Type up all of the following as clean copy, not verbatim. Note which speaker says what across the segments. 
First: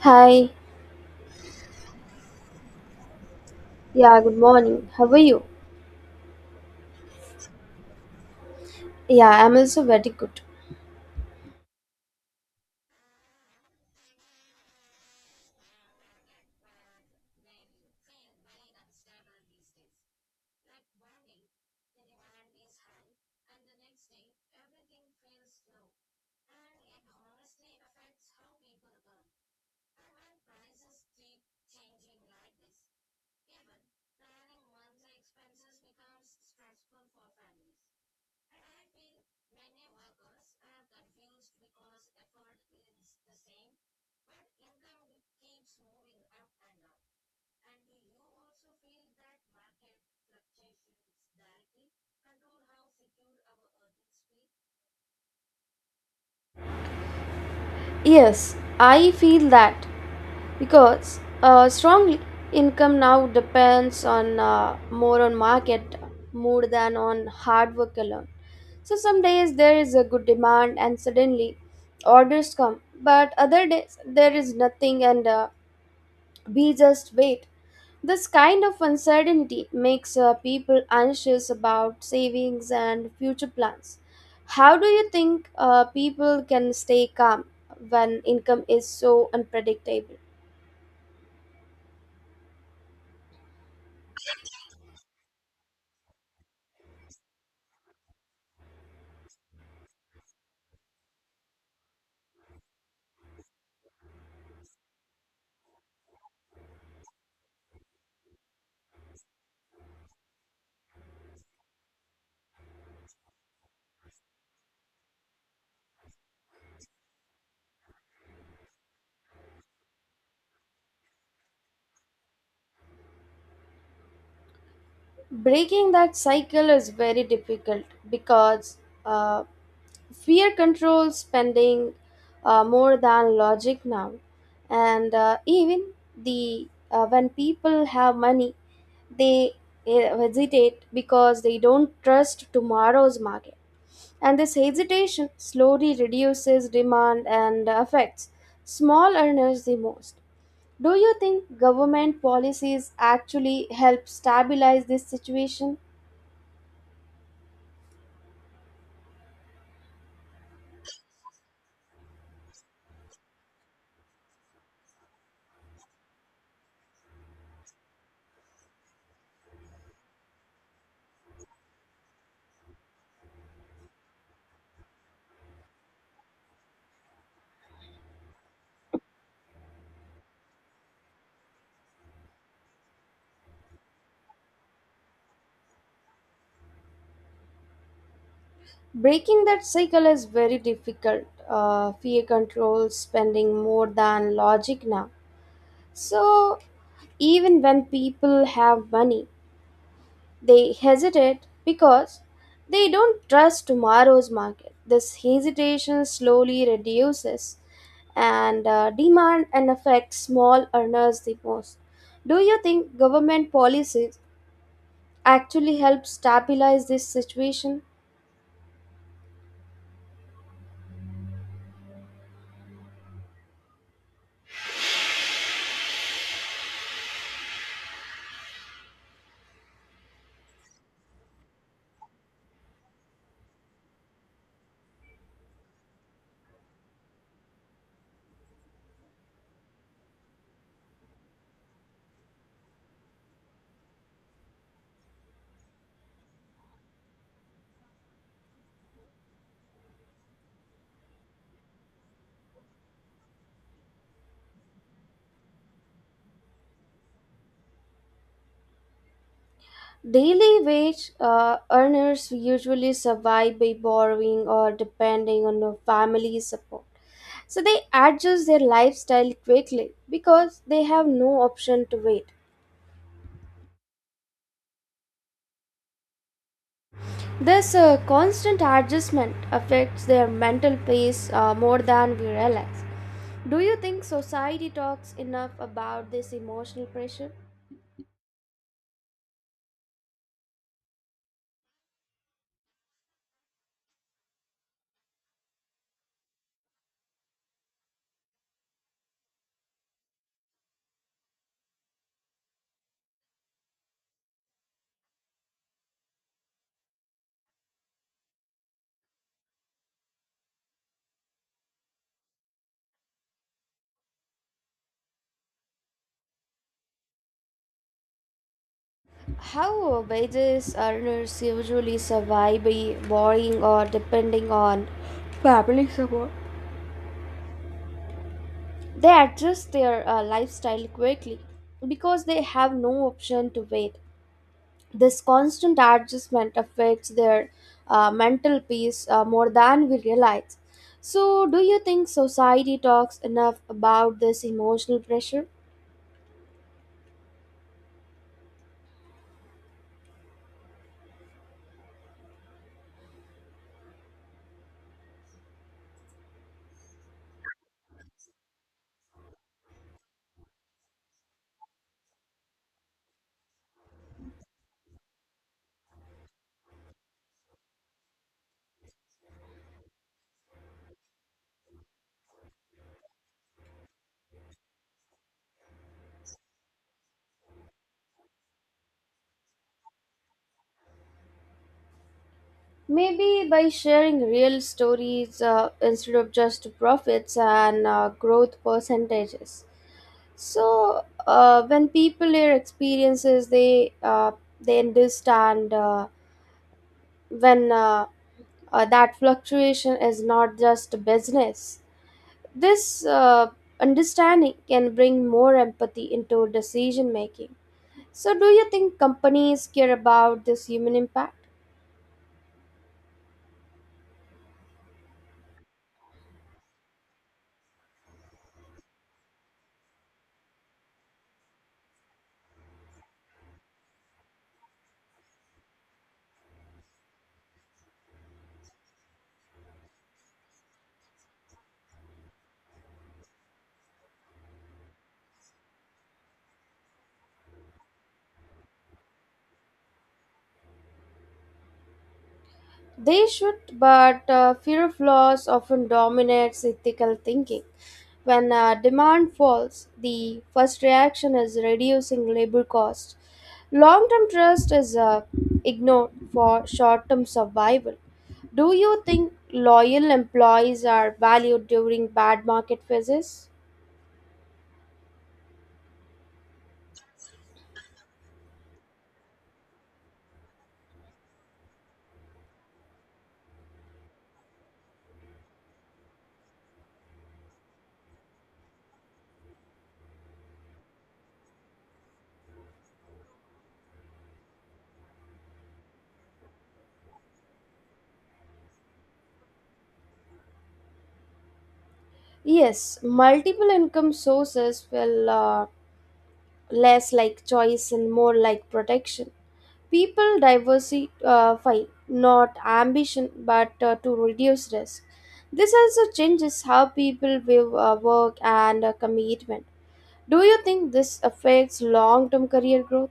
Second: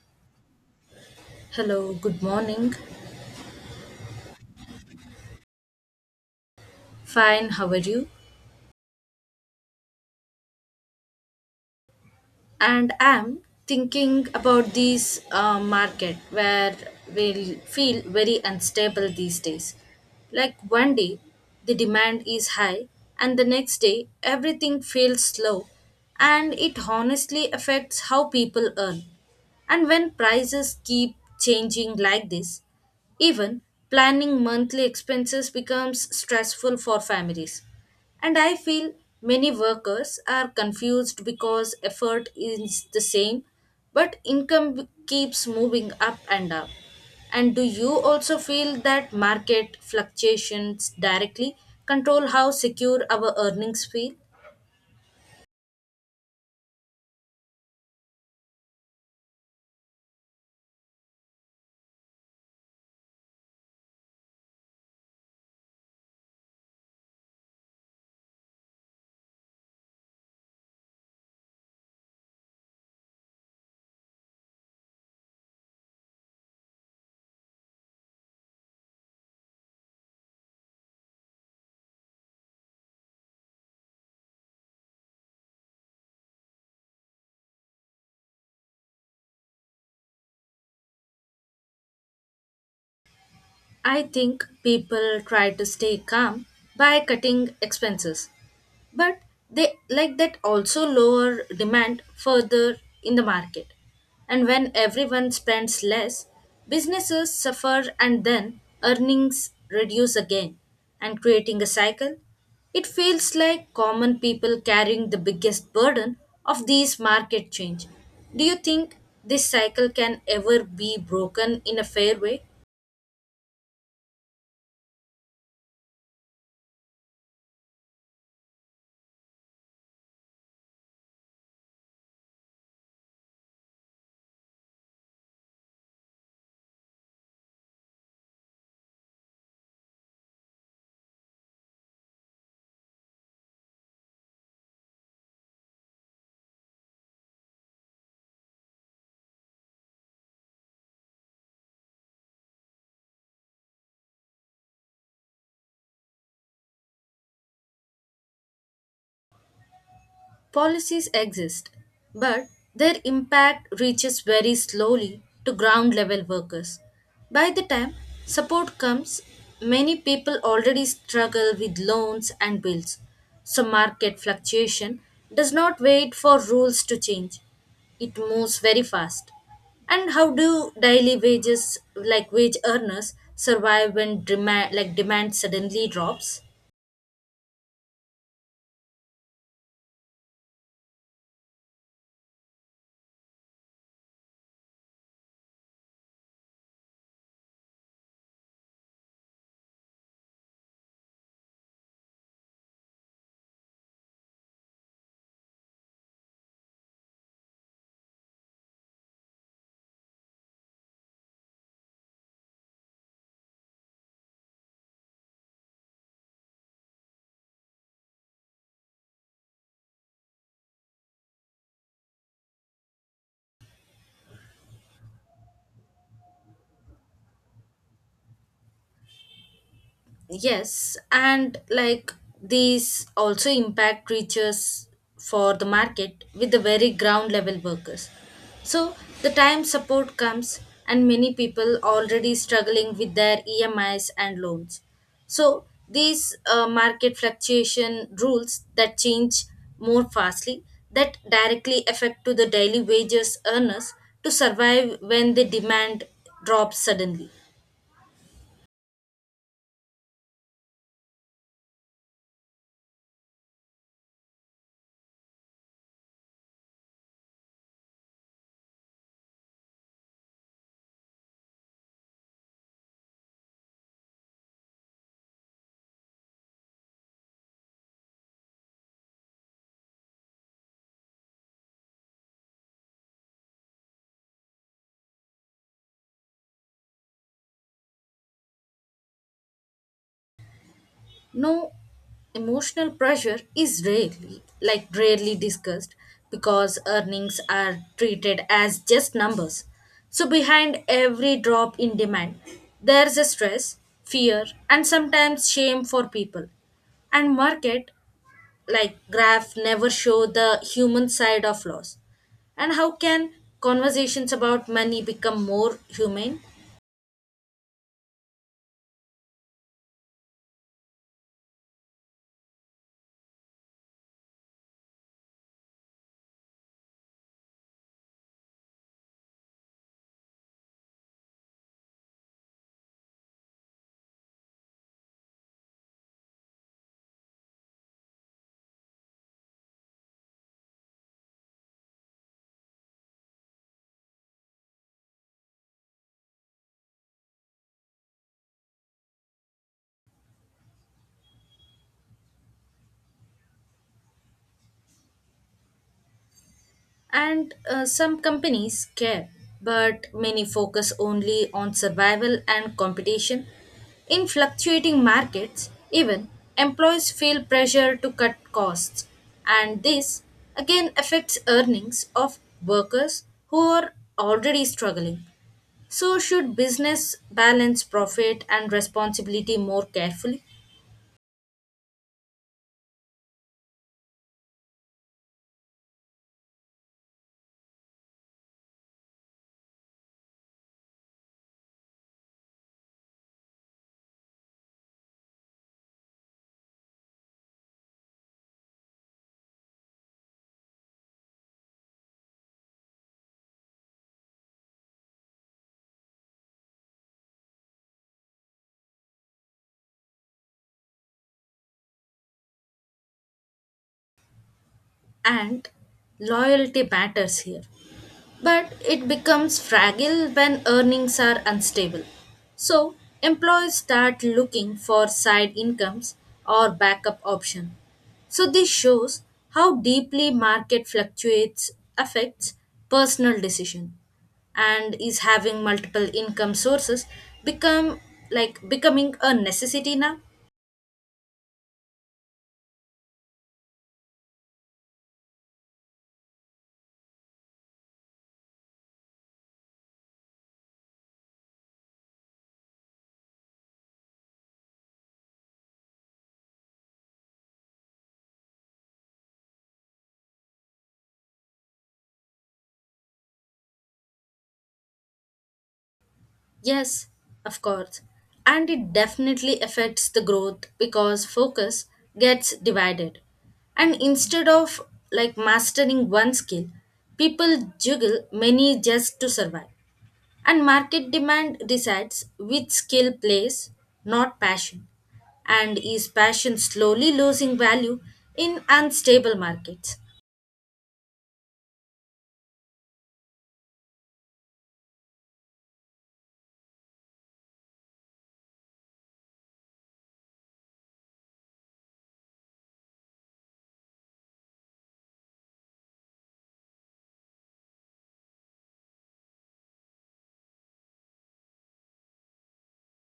Speaker 1: Hi.
Speaker 2: Hello, good morning.
Speaker 1: Yeah, good morning. How are you?
Speaker 2: Fine, how are you?
Speaker 1: Yeah, I'm also very good.
Speaker 2: And I'm thinking about this market where we feel very unstable these days. Like one day the demand is high, and the next day everything feels slow, and it honestly affects how people earn. And when prices keep changing like this, even planning monthly expenses becomes stressful for families. And I feel many workers are confused because effort is the same, but income keeps moving up and up. And do you also feel that market fluctuations directly control how secure our earnings feel?
Speaker 1: Yes, I feel that because strongly income now depends on more on market mood than on hard work alone. So some days there is a good demand and suddenly orders come, but other days there is nothing and we just wait. This kind of uncertainty makes people anxious about savings and future plans. How do you think people can stay calm when income is so unpredictable?
Speaker 2: I think people try to stay calm by cutting expenses, but they like that also lower demand further in the market. And when everyone spends less, businesses suffer and then earnings reduce again and creating a cycle. It feels like common people carrying the biggest burden of these market change. Do you think this cycle can ever be broken in a fair way?
Speaker 1: Breaking that cycle is very difficult because uh, fear controls spending more than logic now. And even the when people have money, they hesitate because they don't trust tomorrow's market. And this hesitation slowly reduces demand and affects small earners the most. Do you think government policies actually help stabilize this situation?
Speaker 2: Policies exist, but their impact reaches very slowly to ground level workers. By the time support comes, many people already struggle with loans and bills. So, market fluctuation does not wait for rules to change, it moves very fast. And how do daily wages, like wage earners, survive when demand suddenly drops?
Speaker 1: Breaking that cycle is very difficult. Fear controls spending more than logic now. So, even when people have money, they hesitate because they don't trust tomorrow's market. This hesitation slowly reduces and demand and affects small earners the most. Do you think government policies actually help stabilize this situation?
Speaker 2: Yes, and like these also impact reaches for the market with the very ground level workers. So the time support comes and many people already struggling with their EMIs and loans. So these market fluctuation rules that change more fastly that directly affect to the daily wages earners to survive when the demand drops suddenly.
Speaker 1: Daily wage earners usually survive by borrowing or depending on their family support. So they adjust their lifestyle quickly because they have no option to wait. This constant adjustment affects their mental peace more than we realize. Do you think society talks enough about this emotional pressure?
Speaker 2: No, emotional pressure is rarely discussed because earnings are treated as just numbers. So behind every drop in demand, there's a stress, fear, and sometimes shame for people. And market, like graph, never show the human side of loss. And how can conversations about money become more humane?
Speaker 1: How wages earners usually survive by borrowing or depending on, they adjust their lifestyle quickly because they have no option to wait. This constant adjustment affects their mental peace more than we realize. So, do you think society talks enough about this emotional pressure?
Speaker 2: And some companies care, but many focus only on survival and competition. In fluctuating markets, even employees feel pressure to cut costs, and this again affects earnings of workers who are already struggling. So, should business balance profit and responsibility more carefully?
Speaker 1: Maybe by sharing real stories instead of just profits and growth percentages. So, when people hear experiences, they understand when that fluctuation is not just business. This understanding can bring more empathy into decision making. So, do you think companies care about this human impact?
Speaker 2: And loyalty matters here. But it becomes fragile when earnings are unstable. So, employees start looking for side incomes or backup option. So, this shows how deeply market fluctuates affects personal decision and is having multiple income sources become becoming a necessity now.
Speaker 1: They should, but fear of loss often dominates ethical thinking. When demand falls, the first reaction is reducing labor costs. Long term trust is ignored for short term survival. Do you think loyal employees are valued during bad market phases?
Speaker 2: Yes, of course. And it definitely affects the growth because focus gets divided. And instead of mastering one skill, people juggle many just to survive. And market demand decides which skill plays, not passion. And is passion slowly losing value in unstable markets?
Speaker 1: Yes, multiple income sources will less like choice and more like protection. People diversify, not ambition, but to reduce risk. This also changes how people view work and commitment. Do you think this affects long term career growth?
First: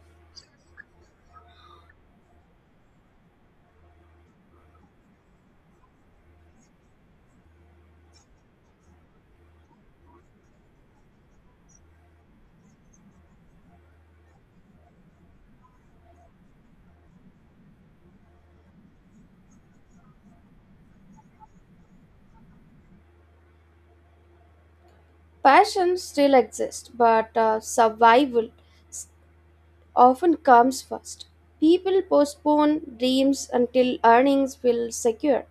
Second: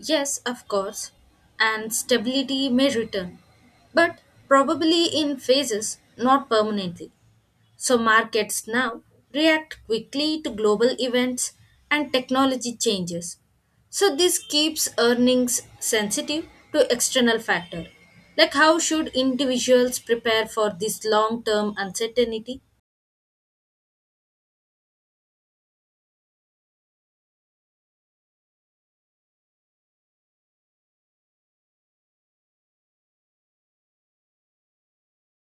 Speaker 2: Yes, of course, and stability may return, but probably in phases, not permanently. So, markets now react quickly to global events and technology changes. So, this keeps earnings sensitive to external factor. Like how should individuals prepare for this long-term uncertainty?
Speaker 1: Passion still exists, but s- often comes first. People postpone dreams until earnings will secure.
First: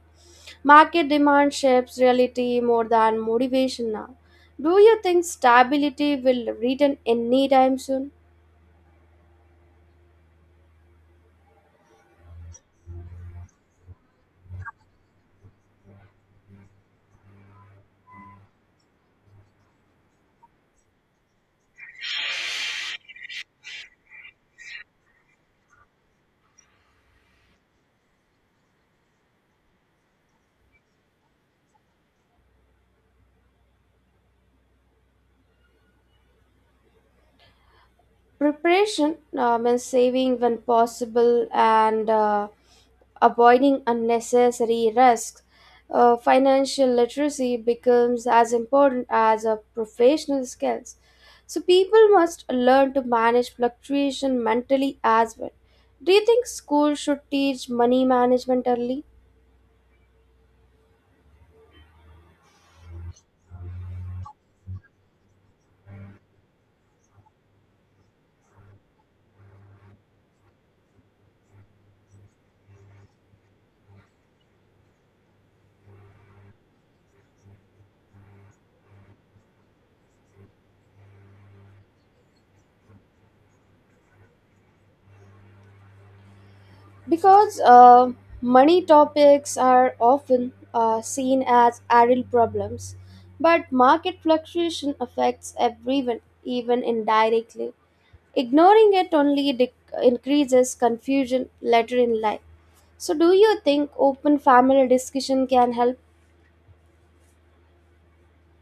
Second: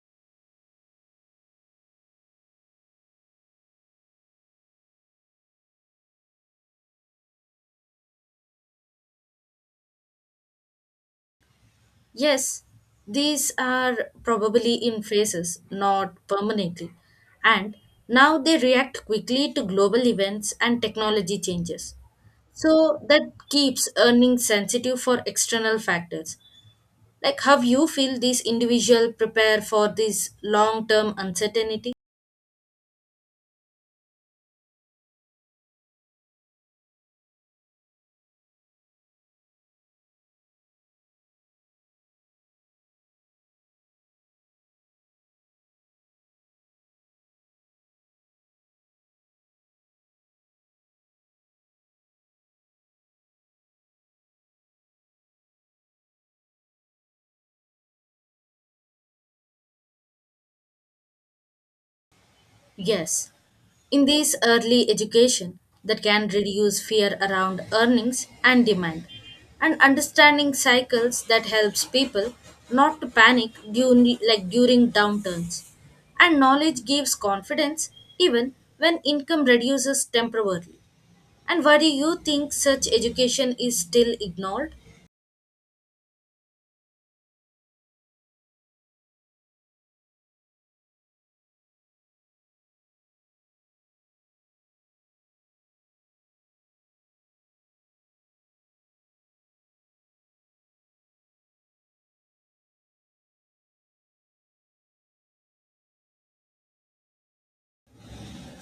Speaker 1: Market demand shapes reality more than motivation now. Do you think stability will return anytime soon?
Speaker 2: Yes, these are probably in phases, not permanently. And now they react quickly to global events and technology changes. So that keeps earnings sensitive for external factors. Like how you feel these individual prepare for this long-term uncertainty?
Speaker 1: Preparation means saving when possible and avoiding unnecessary risks. Financial literacy becomes as important as professional skills. So people must learn to manage fluctuation mentally as well. Do you think schools should teach money management early?
Speaker 2: Yes, in this early education that can reduce fear around earnings and demand, and understanding cycles that helps people not to panic during downturns. And knowledge gives confidence even when income reduces temporarily. And why do you think such education is still ignored?
Speaker 1: Because money topics are often seen as adult problems, but market fluctuation affects everyone, even indirectly. Ignoring it only increases confusion later in life. So, do you think open family discussion can help?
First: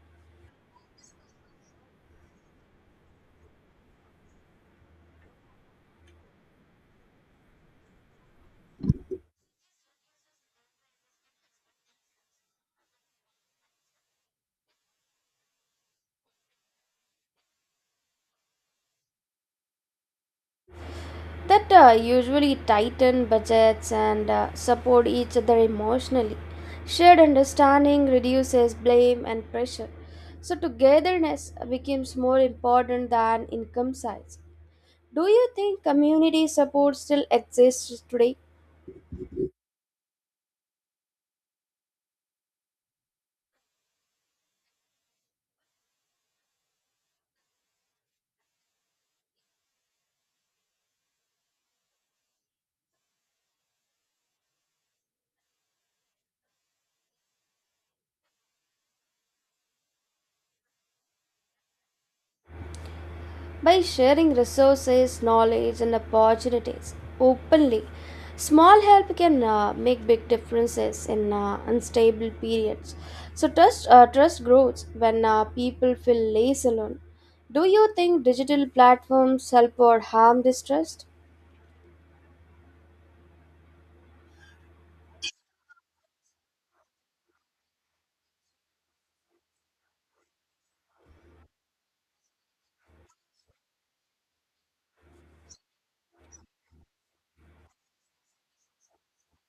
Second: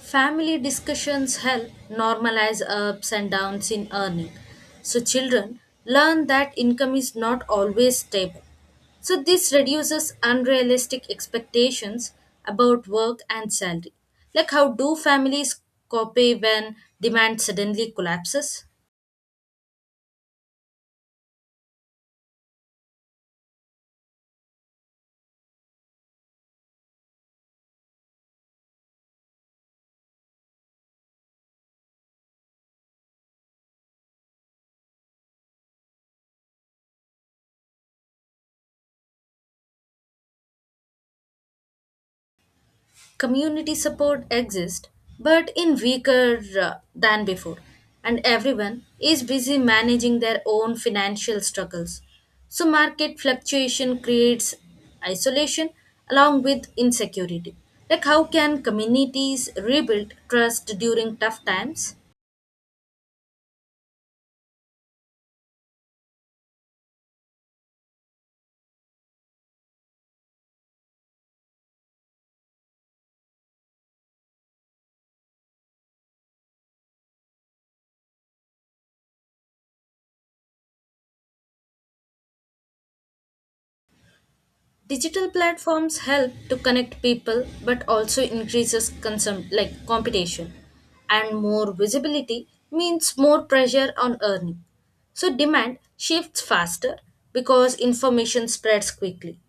Speaker 2: Family discussions help normalize ups and downs in earning. So, children learn that income is not always stable. So, this reduces unrealistic expectations about work and salary. Like, how do families copy when demand suddenly collapses?
Speaker 1: That usually tighten budgets and support each other emotionally. Shared understanding reduces blame and pressure. So, togetherness becomes more important than income size. Do you think community support still exists today?
Speaker 2: Community support exists but in weaker than before, and everyone is busy managing their own financial struggles, so market fluctuation creates isolation along with insecurity. Like how can communities rebuild trust during tough times?
Speaker 1: By sharing resources, knowledge, and opportunities openly. Small help can make big differences in unstable periods. So trust grows when people feel less alone. Do you think digital platforms help or harm this trust?
Speaker 2: Digital platforms help to connect people but also increases competition, and more visibility means more pressure on earning. So demand shifts faster because information spreads quickly.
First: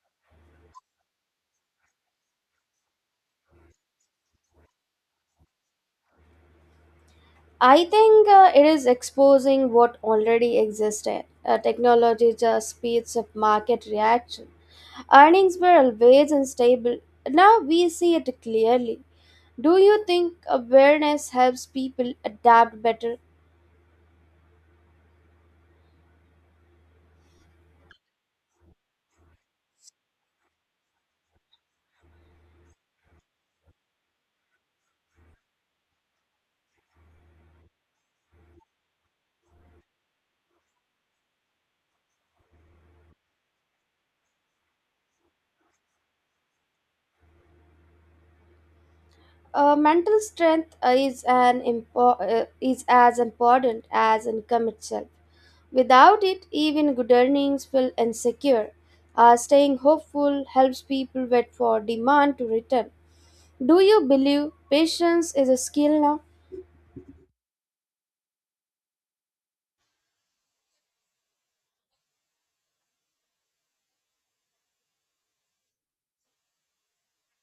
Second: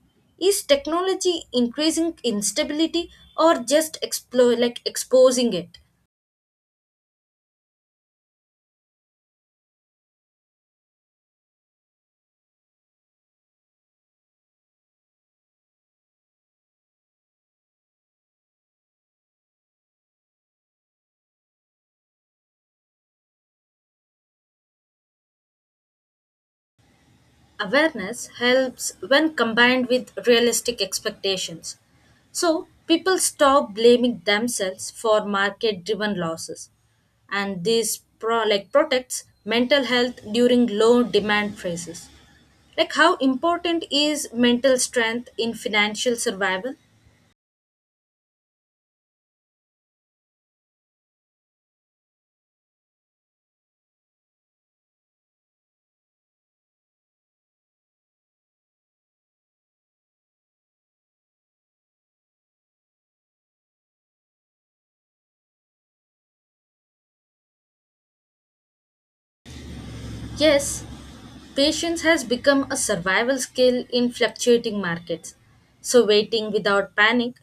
Speaker 2: Is technology increasing instability or just explore like exposing it?
Speaker 1: I think it is exposing what already existed. Technology just speeds up market reaction. Earnings were always unstable. Now we see it clearly. Do you think awareness helps people adapt better?
Speaker 2: Awareness helps when combined with realistic expectations. So, people stop blaming themselves for market driven losses. And this protects mental health during low demand phases. Like how important is mental strength in financial survival?
Speaker 1: Mental strength is as important as income itself. Without it, even good earnings feel insecure. Staying hopeful helps people wait for demand to return. Do you believe patience is a skill now?
Speaker 2: Yes, patience has become a survival skill in fluctuating markets. So, waiting without panic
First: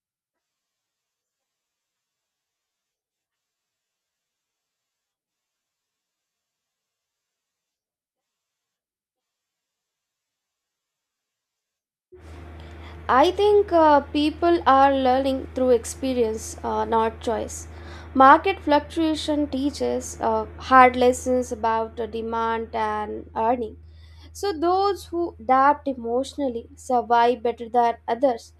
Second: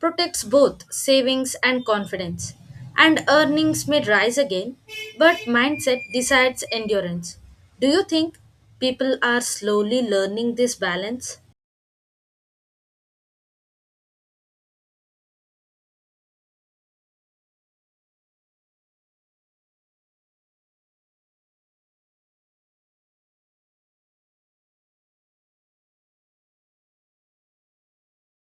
Speaker 2: protects both savings and confidence. And earnings may rise again, but mindset decides endurance. Do you think people are slowly learning this balance?
Speaker 1: I think people are learning through experience, not choice. Market fluctuation teaches hard lessons about the demand and earning. So, those who adapt emotionally survive better than others.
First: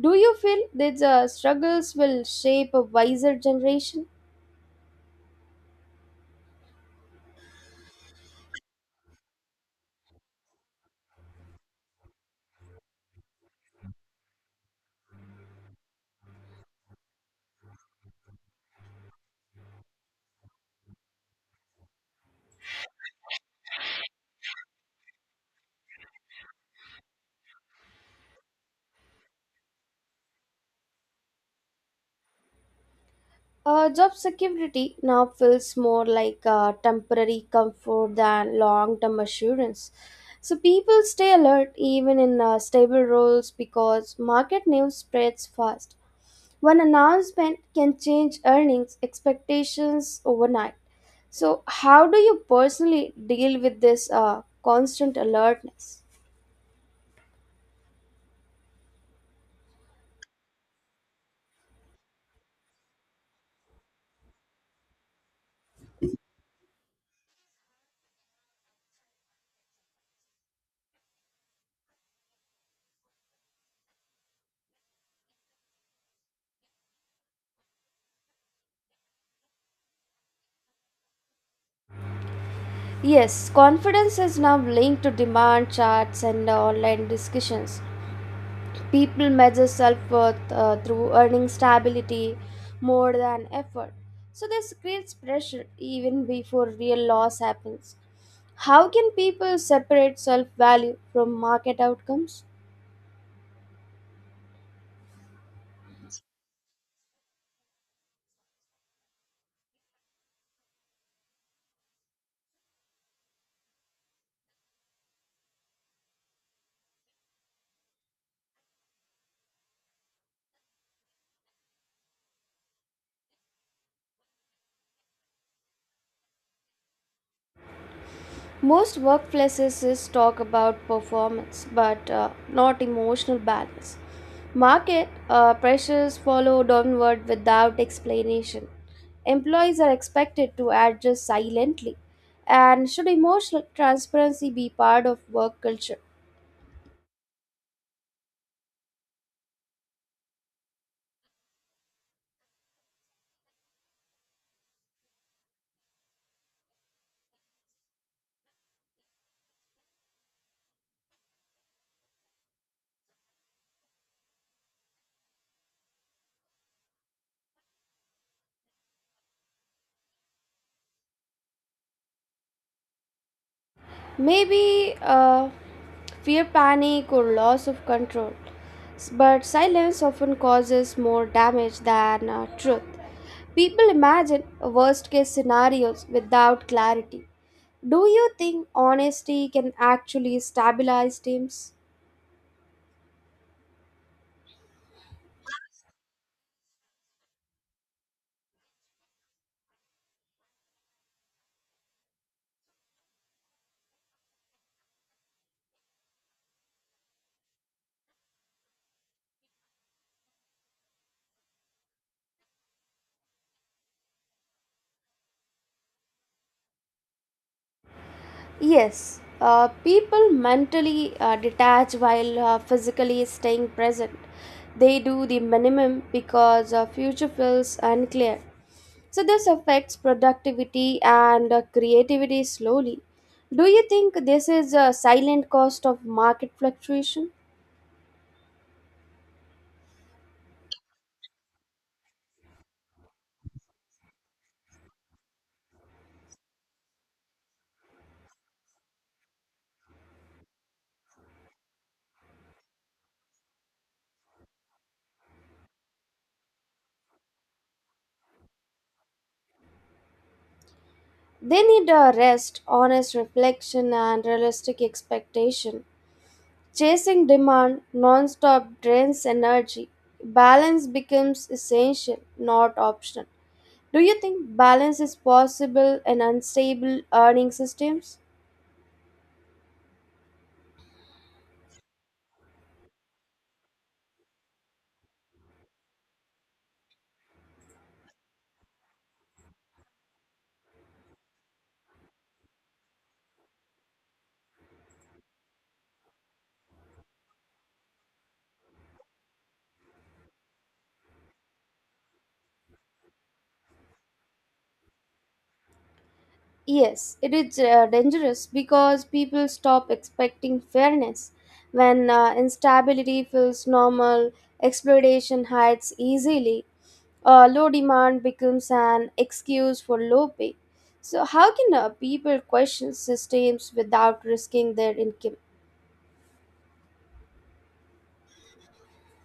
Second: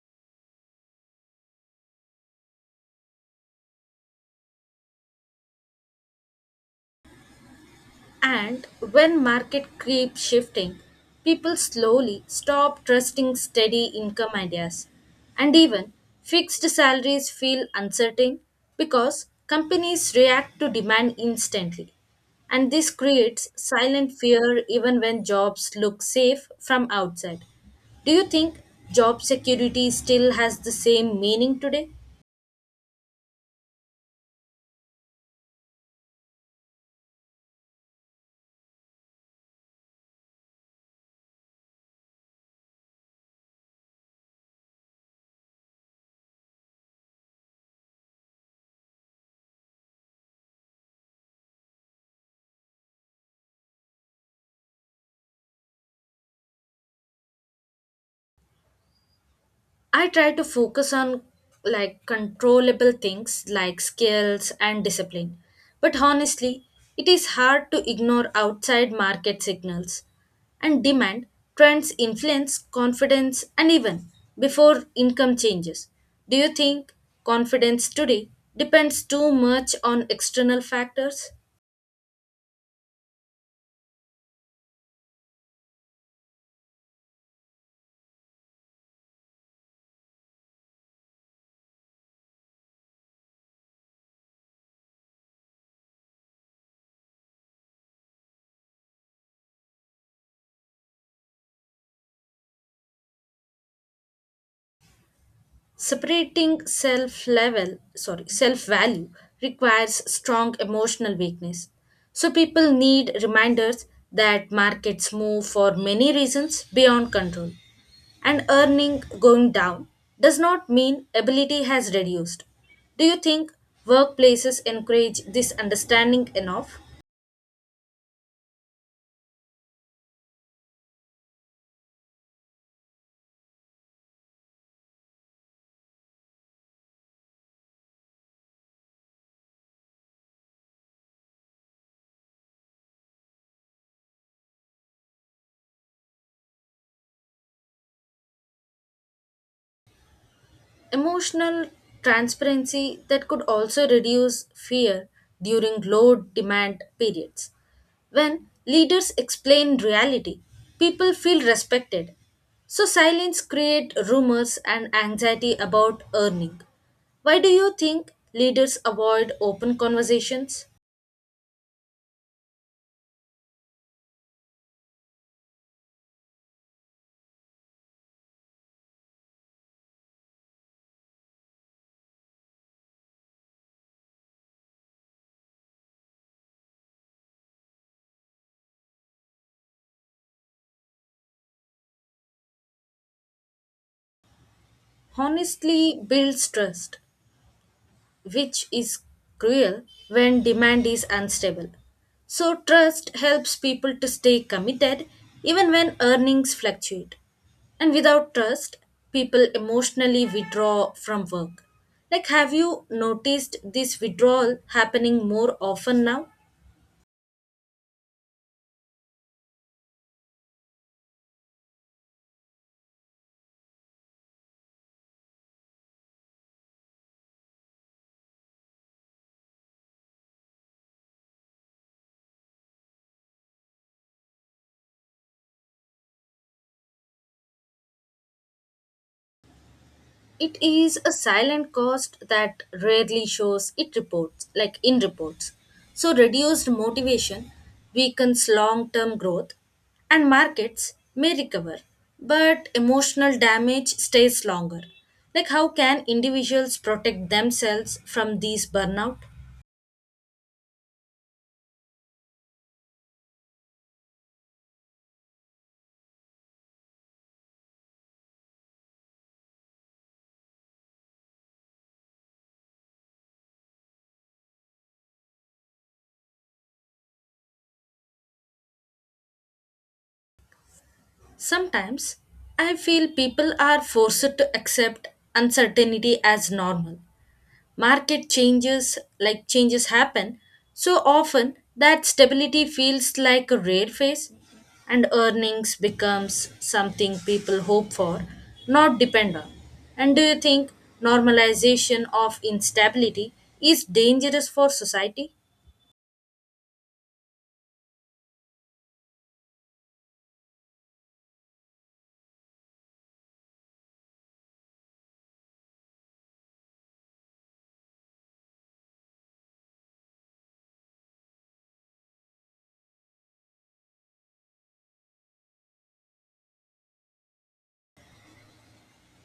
Speaker 1: Do you feel these struggles will shape a wiser generation?
Speaker 2: And when market keeps shifting, people slowly stop trusting steady income ideas. And even fixed salaries feel uncertain because companies react to demand instantly. And this creates silent fear even when jobs look safe from outside. Do you think job security still has the same meaning today?
Speaker 1: Job security now feels more like a temporary comfort than long term assurance. So people stay alert even in stable roles because market news spreads fast. One announcement can change earnings expectations overnight. So, how do you personally deal with this constant alertness?
Speaker 2: I try to focus on controllable things like skills and discipline. But honestly, it is hard to ignore outside market signals and demand trends influence confidence and even before income changes. Do you think confidence today depends too much on external factors?
Speaker 1: Yes, confidence is now linked to demand charts and online discussions. People measure self worth through earning stability more than effort. So, this creates pressure even before real loss happens. How can people separate self value from market outcomes?
Speaker 2: Separating self level, sorry, self value requires strong emotional weakness. So people need reminders that markets move for many reasons beyond control. And earning going down does not mean ability has reduced. Do you think workplaces encourage this understanding enough?
Speaker 1: Most workplaces is talk about performance but not emotional balance. Market pressures follow downward without explanation. Employees are expected to adjust silently. And should emotional transparency be part of work culture?
Speaker 2: Emotional transparency that could also reduce fear during low demand periods. When leaders explain reality, people feel respected. So silence create rumors and anxiety about earning. Why do you think leaders avoid open conversations?
Speaker 1: Maybe fear, panic, or loss of control. But silence often causes more damage than truth. People imagine worst case scenarios without clarity. Do you think honesty can actually stabilize teams?
Speaker 2: Honestly builds trust, which is cruel when demand is unstable. So, trust helps people to stay committed even when earnings fluctuate. And without trust, people emotionally withdraw from work. Like, have you noticed this withdrawal happening more often now?
Speaker 1: Yes, people mentally detach while physically staying present. They do the minimum because future feels unclear. So this affects productivity and creativity slowly. Do you think this is a silent cost of market fluctuation?
Speaker 2: It is a silent cost that rarely shows it reports, like in reports. So reduced motivation weakens long-term growth and markets may recover, but emotional damage stays longer. Like how can individuals protect themselves from these burnout?
Speaker 1: They need a rest, honest reflection, and realistic expectation. Chasing demand non-stop drains energy. Balance becomes essential, not optional. Do you think balance is possible in unstable earning systems?
Speaker 2: Sometimes I feel people are forced to accept uncertainty as normal, market changes happen so often that stability feels like a rare phase and earnings becomes something people hope for, not depend on. And do you think normalization of instability is dangerous for society?
Speaker 1: Yes, it is dangerous because people stop expecting fairness. When instability feels normal, exploitation hides easily, low demand becomes an excuse for low pay. So, how can people question systems without risking their income?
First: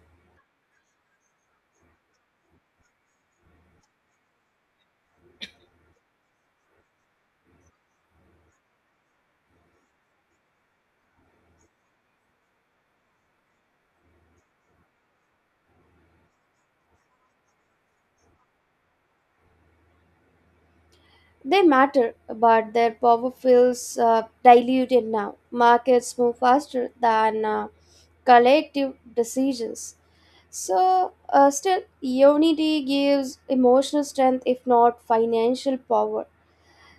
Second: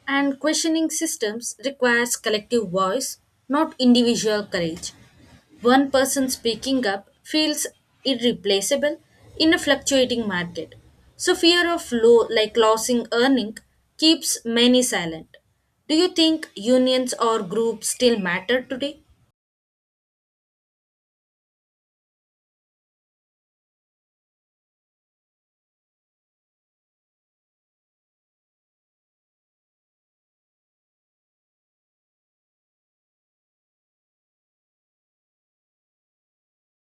Speaker 2: And questioning systems requires collective voice, not individual courage. One person speaking up feels irreplaceable in a fluctuating market. So fear of low like losing earning keeps many silent. Do you think unions or groups still matter today?
Speaker 1: They matter, but their power feels diluted now. Markets move faster than collective decisions. So, still, unity gives emotional strength if not financial power.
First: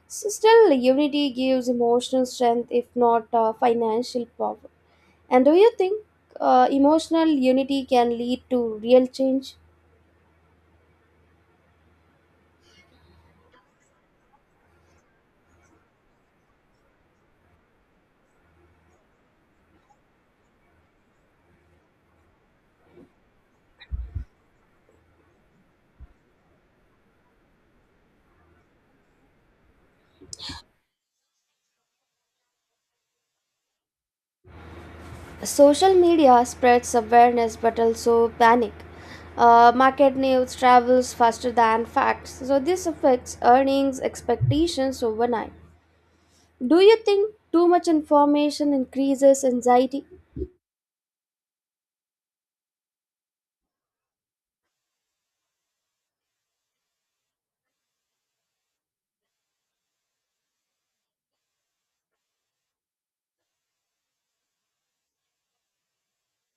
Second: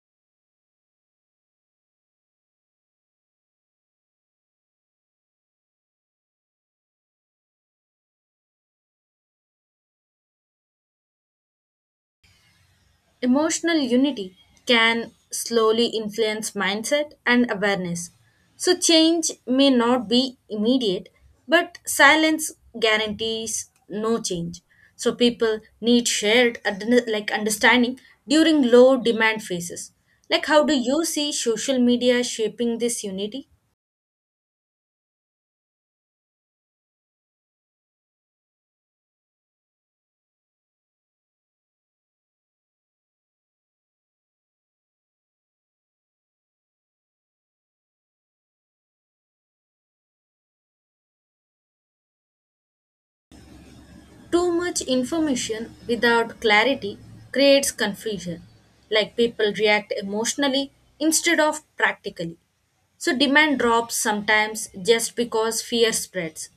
Speaker 1: So, still, unity gives emotional strength if not financial power. And do you think emotional unity can lead to real change?
Speaker 2: Emotional unity can slowly influence mindset and awareness. So, change may not be immediate, but silence guarantees no change. So, people need shared understanding during low demand phases. Like, how do you see social media shaping this unity?
Speaker 1: Social media spreads awareness but also panic. Market news travels faster than facts, so this affects earnings expectations overnight. Do you think too much information increases anxiety?
Speaker 2: Too much information without clarity creates confusion, like people react emotionally instead of practically. So, demand drops sometimes just because fear spreads.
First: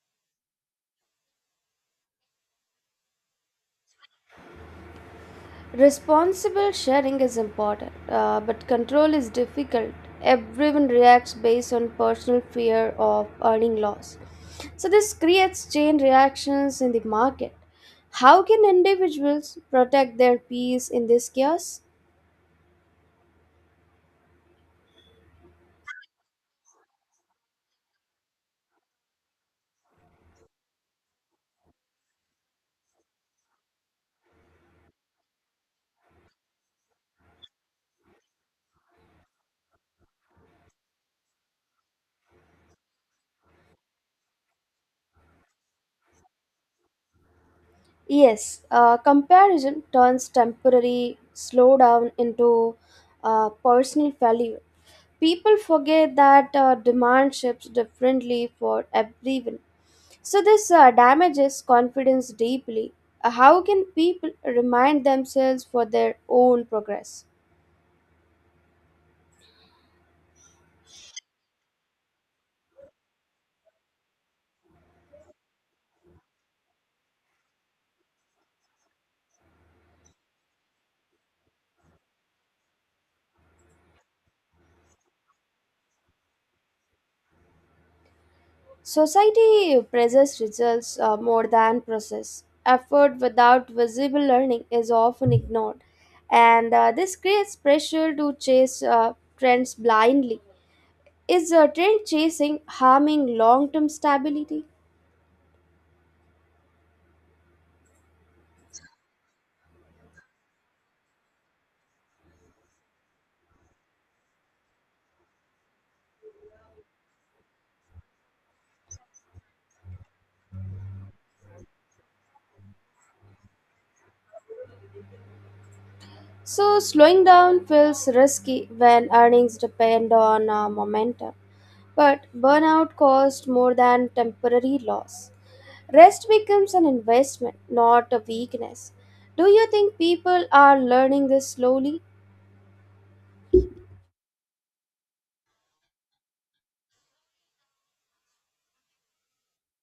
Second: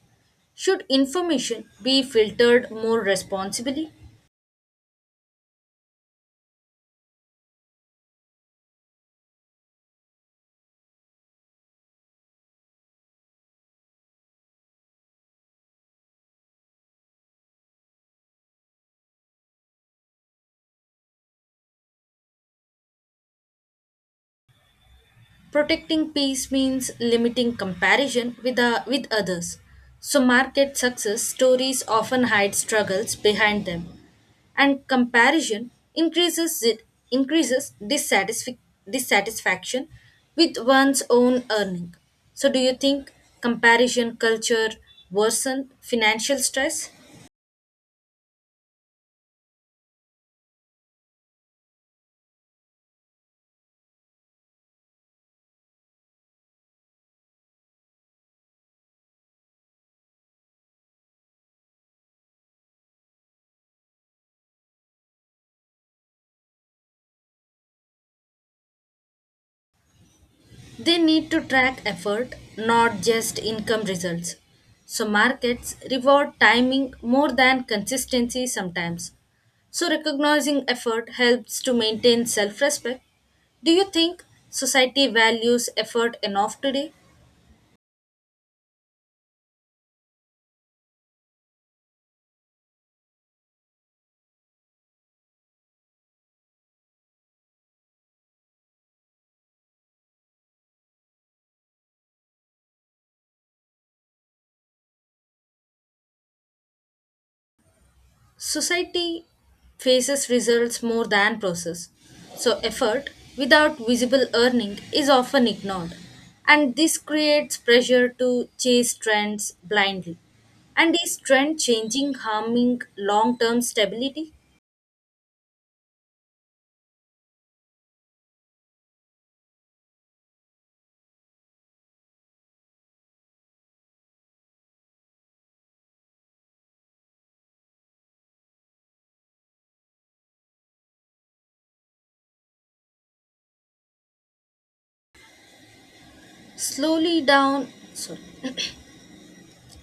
Speaker 2: Should information be filtered more responsibly?
Speaker 1: Responsible sharing is important, but control is difficult. Everyone reacts based on personal fear of earning loss. So, this creates chain reactions in the market. How can individuals protect their peace in this chaos?
Speaker 2: Protecting peace means limiting comparison with others. So, market success stories often hide struggles behind them, and comparison increases dissatisfaction with one's own earning. So, do you think comparison culture worsen financial stress?
Speaker 1: Yes, comparison turns temporary slowdown into personal failure. People forget that demand shifts differently for everyone. So, this damages confidence deeply. How can people remind themselves for their own progress?
Speaker 2: They need to track effort, not just income results. So, markets reward timing more than consistency sometimes. So, recognizing effort helps to maintain self respect. Do you think society values effort enough today?
Speaker 1: Society praises results more than process. Effort without visible learning is often ignored, and this creates pressure to chase trends blindly. Is trend chasing harming long term stability?
Speaker 2: Society faces results more than process, so effort without visible earning is often ignored, and this creates pressure to chase trends blindly. And is trend changing harming long term stability?
Speaker 1: So, slowing down feels risky when earnings depend on momentum, but burnout costs more than temporary loss. Rest becomes an investment, not a weakness. Do you think people are learning this slowly?
Speaker 2: Slowly down, sorry,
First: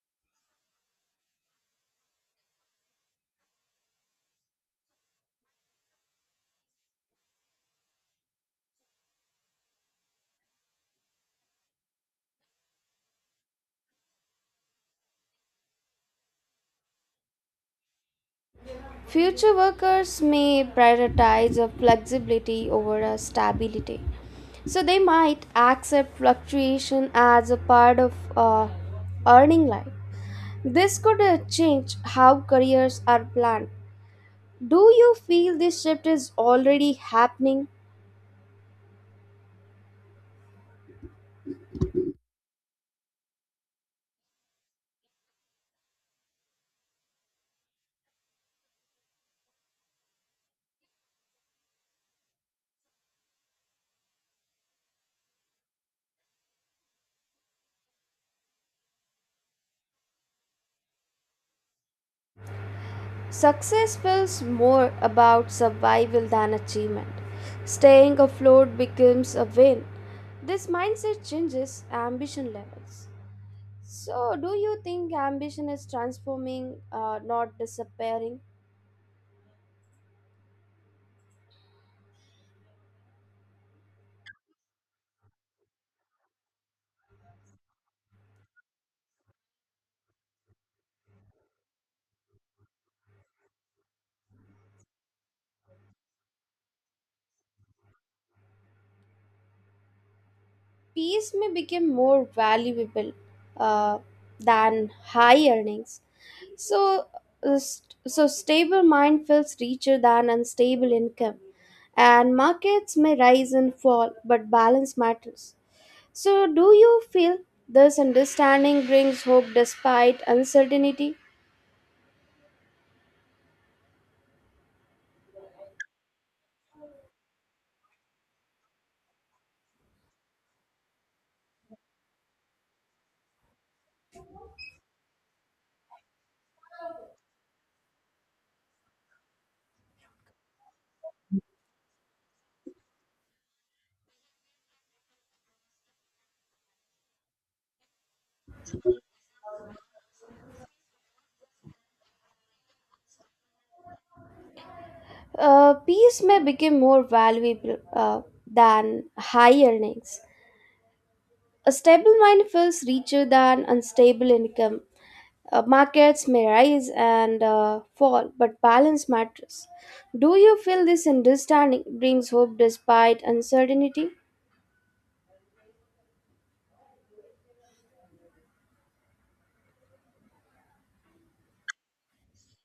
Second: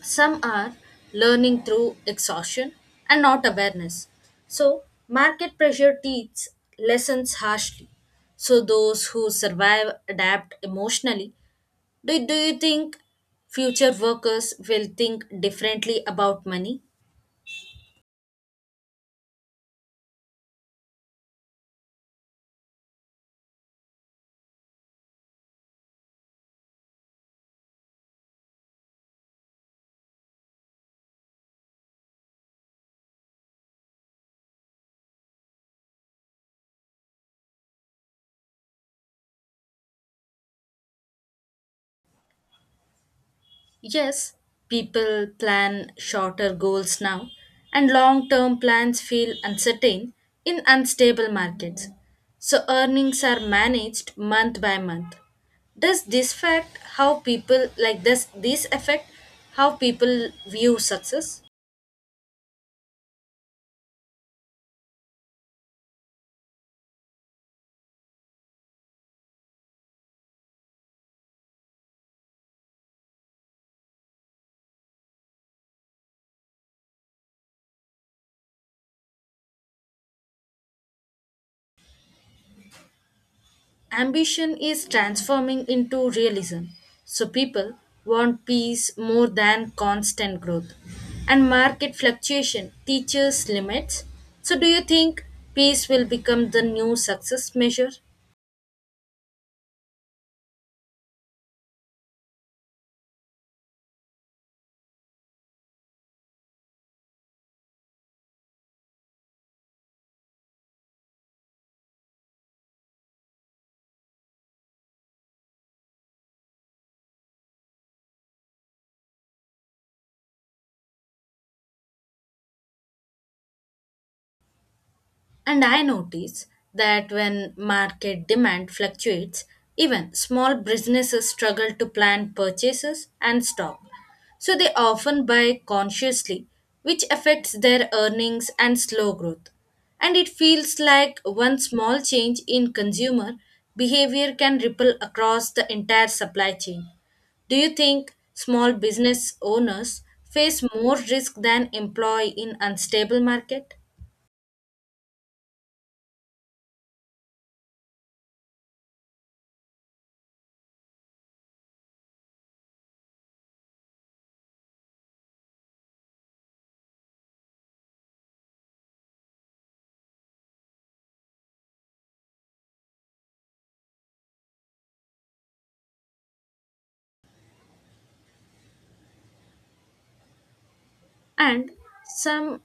Speaker 2: some are learning through exhaustion and not awareness. So, market pressure teaches lessons harshly. So, those who survive adapt emotionally. Do you think future workers will think differently about money?
Speaker 1: Future workers may prioritize a flexibility over a stability. So they might accept fluctuation as a part of earning life. This could change how careers are planned. Do you feel this shift is already happening?
Speaker 2: Yes, people plan shorter goals now, and long term plans feel uncertain in unstable markets. So, earnings are managed month by month. Does this fact how people like does this affect how people view success?
Speaker 1: Success feels more about survival than achievement. Staying afloat becomes a win. This mindset changes ambition levels. So, do you think ambition is transforming, not disappearing?
Speaker 2: Ambition is transforming into realism. So people want peace more than constant growth. And market fluctuation teaches limits. So do you think peace will become the new success measure?
Speaker 1: Peace may become more valuable uh, than high earnings. So, so stable mind feels richer than unstable income. And markets may rise and fall, but balance matters. So, do you feel this understanding brings hope despite uncertainty?
Speaker 2: And I notice that when market demand fluctuates, even small businesses struggle to plan purchases and stock. So they often buy consciously, which affects their earnings and slow growth. And it feels like one small change in consumer behavior can ripple across the entire supply chain. Do you think small business owners face more risk than employee in unstable market?
Speaker 1: Peace may become more valuable than high earnings. A stable mind feels richer than unstable income. Markets may rise and fall, but balance matters. Do you feel this understanding brings hope despite uncertainty?
Speaker 2: and some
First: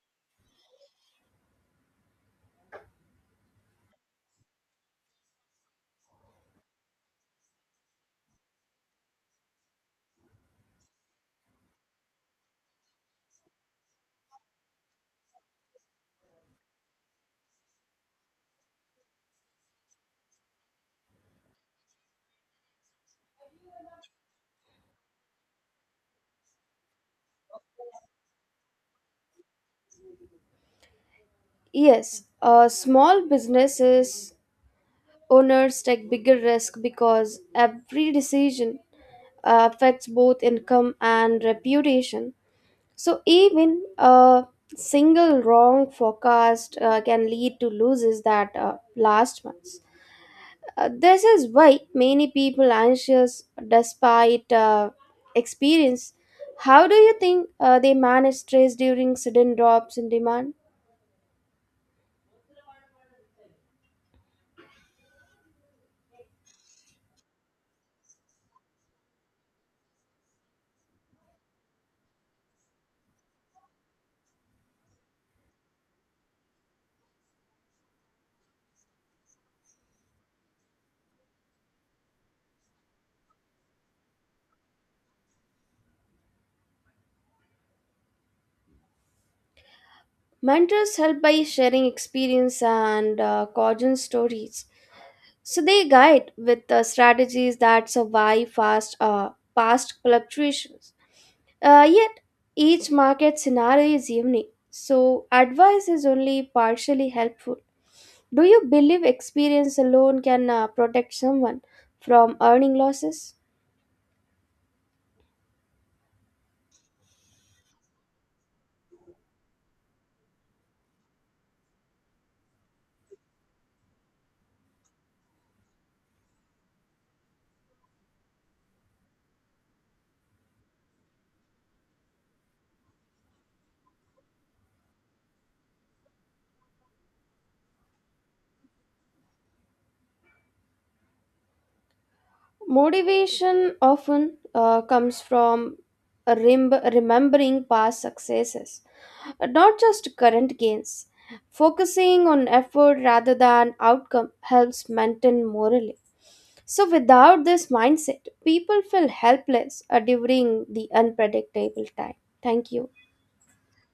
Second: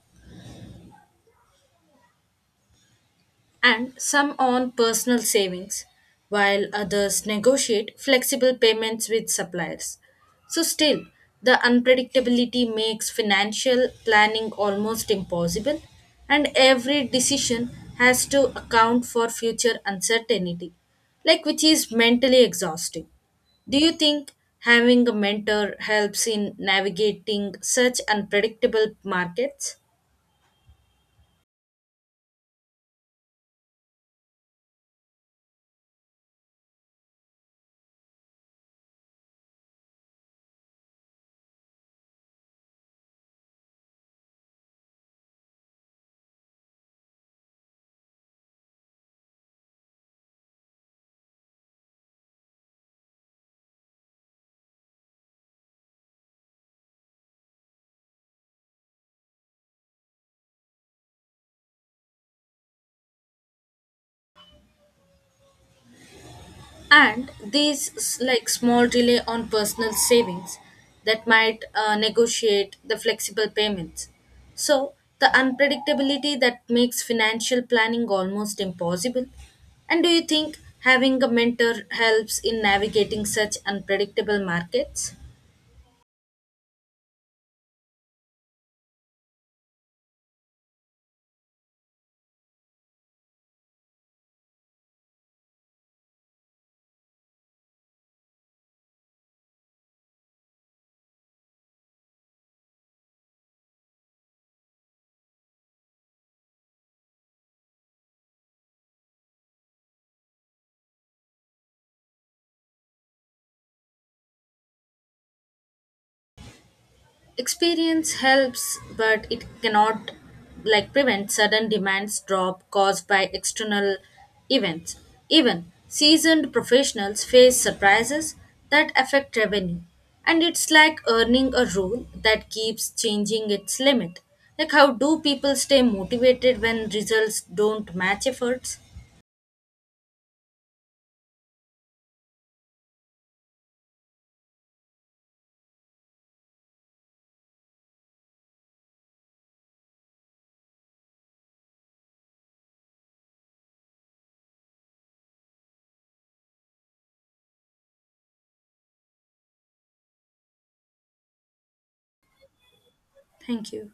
Speaker 2: and some on personal savings while others negotiate flexible payments with suppliers, so still the unpredictability makes financial planning almost impossible, and every decision has to account for future uncertainty, which is mentally exhausting. Do you think having a mentor helps in navigating such unpredictable markets?
Speaker 1: Yes, small businesses owners take bigger risk because every decision affects both income and reputation. So, even a single wrong forecast can lead to losses that last months. This is why many people anxious despite experience. How do you think they manage stress during sudden drops in demand?
Speaker 2: And these small delay on personal savings that might negotiate the flexible payments, so the unpredictability that makes financial planning almost impossible. And do you think having a mentor helps in navigating such unpredictable markets?
Speaker 1: Mentors help by sharing experience and caution stories. So they guide with strategies that survive past fluctuations. Yet each market scenario is unique, so advice is only partially helpful. Do you believe experience alone can protect someone from earning losses?
Speaker 2: Experience helps, but it cannot prevent sudden demands drop caused by external events. Even seasoned professionals face surprises that affect revenue. And it's like earning a rule that keeps changing its limit. Like how do people stay motivated when results don't match efforts?
Speaker 1: Motivation often comes from remembering past successes, not just current gains. Focusing on effort rather than outcome helps maintain morale. So, without this mindset, people feel helpless during the unpredictable time. Thank you.
Speaker 2: Thank you.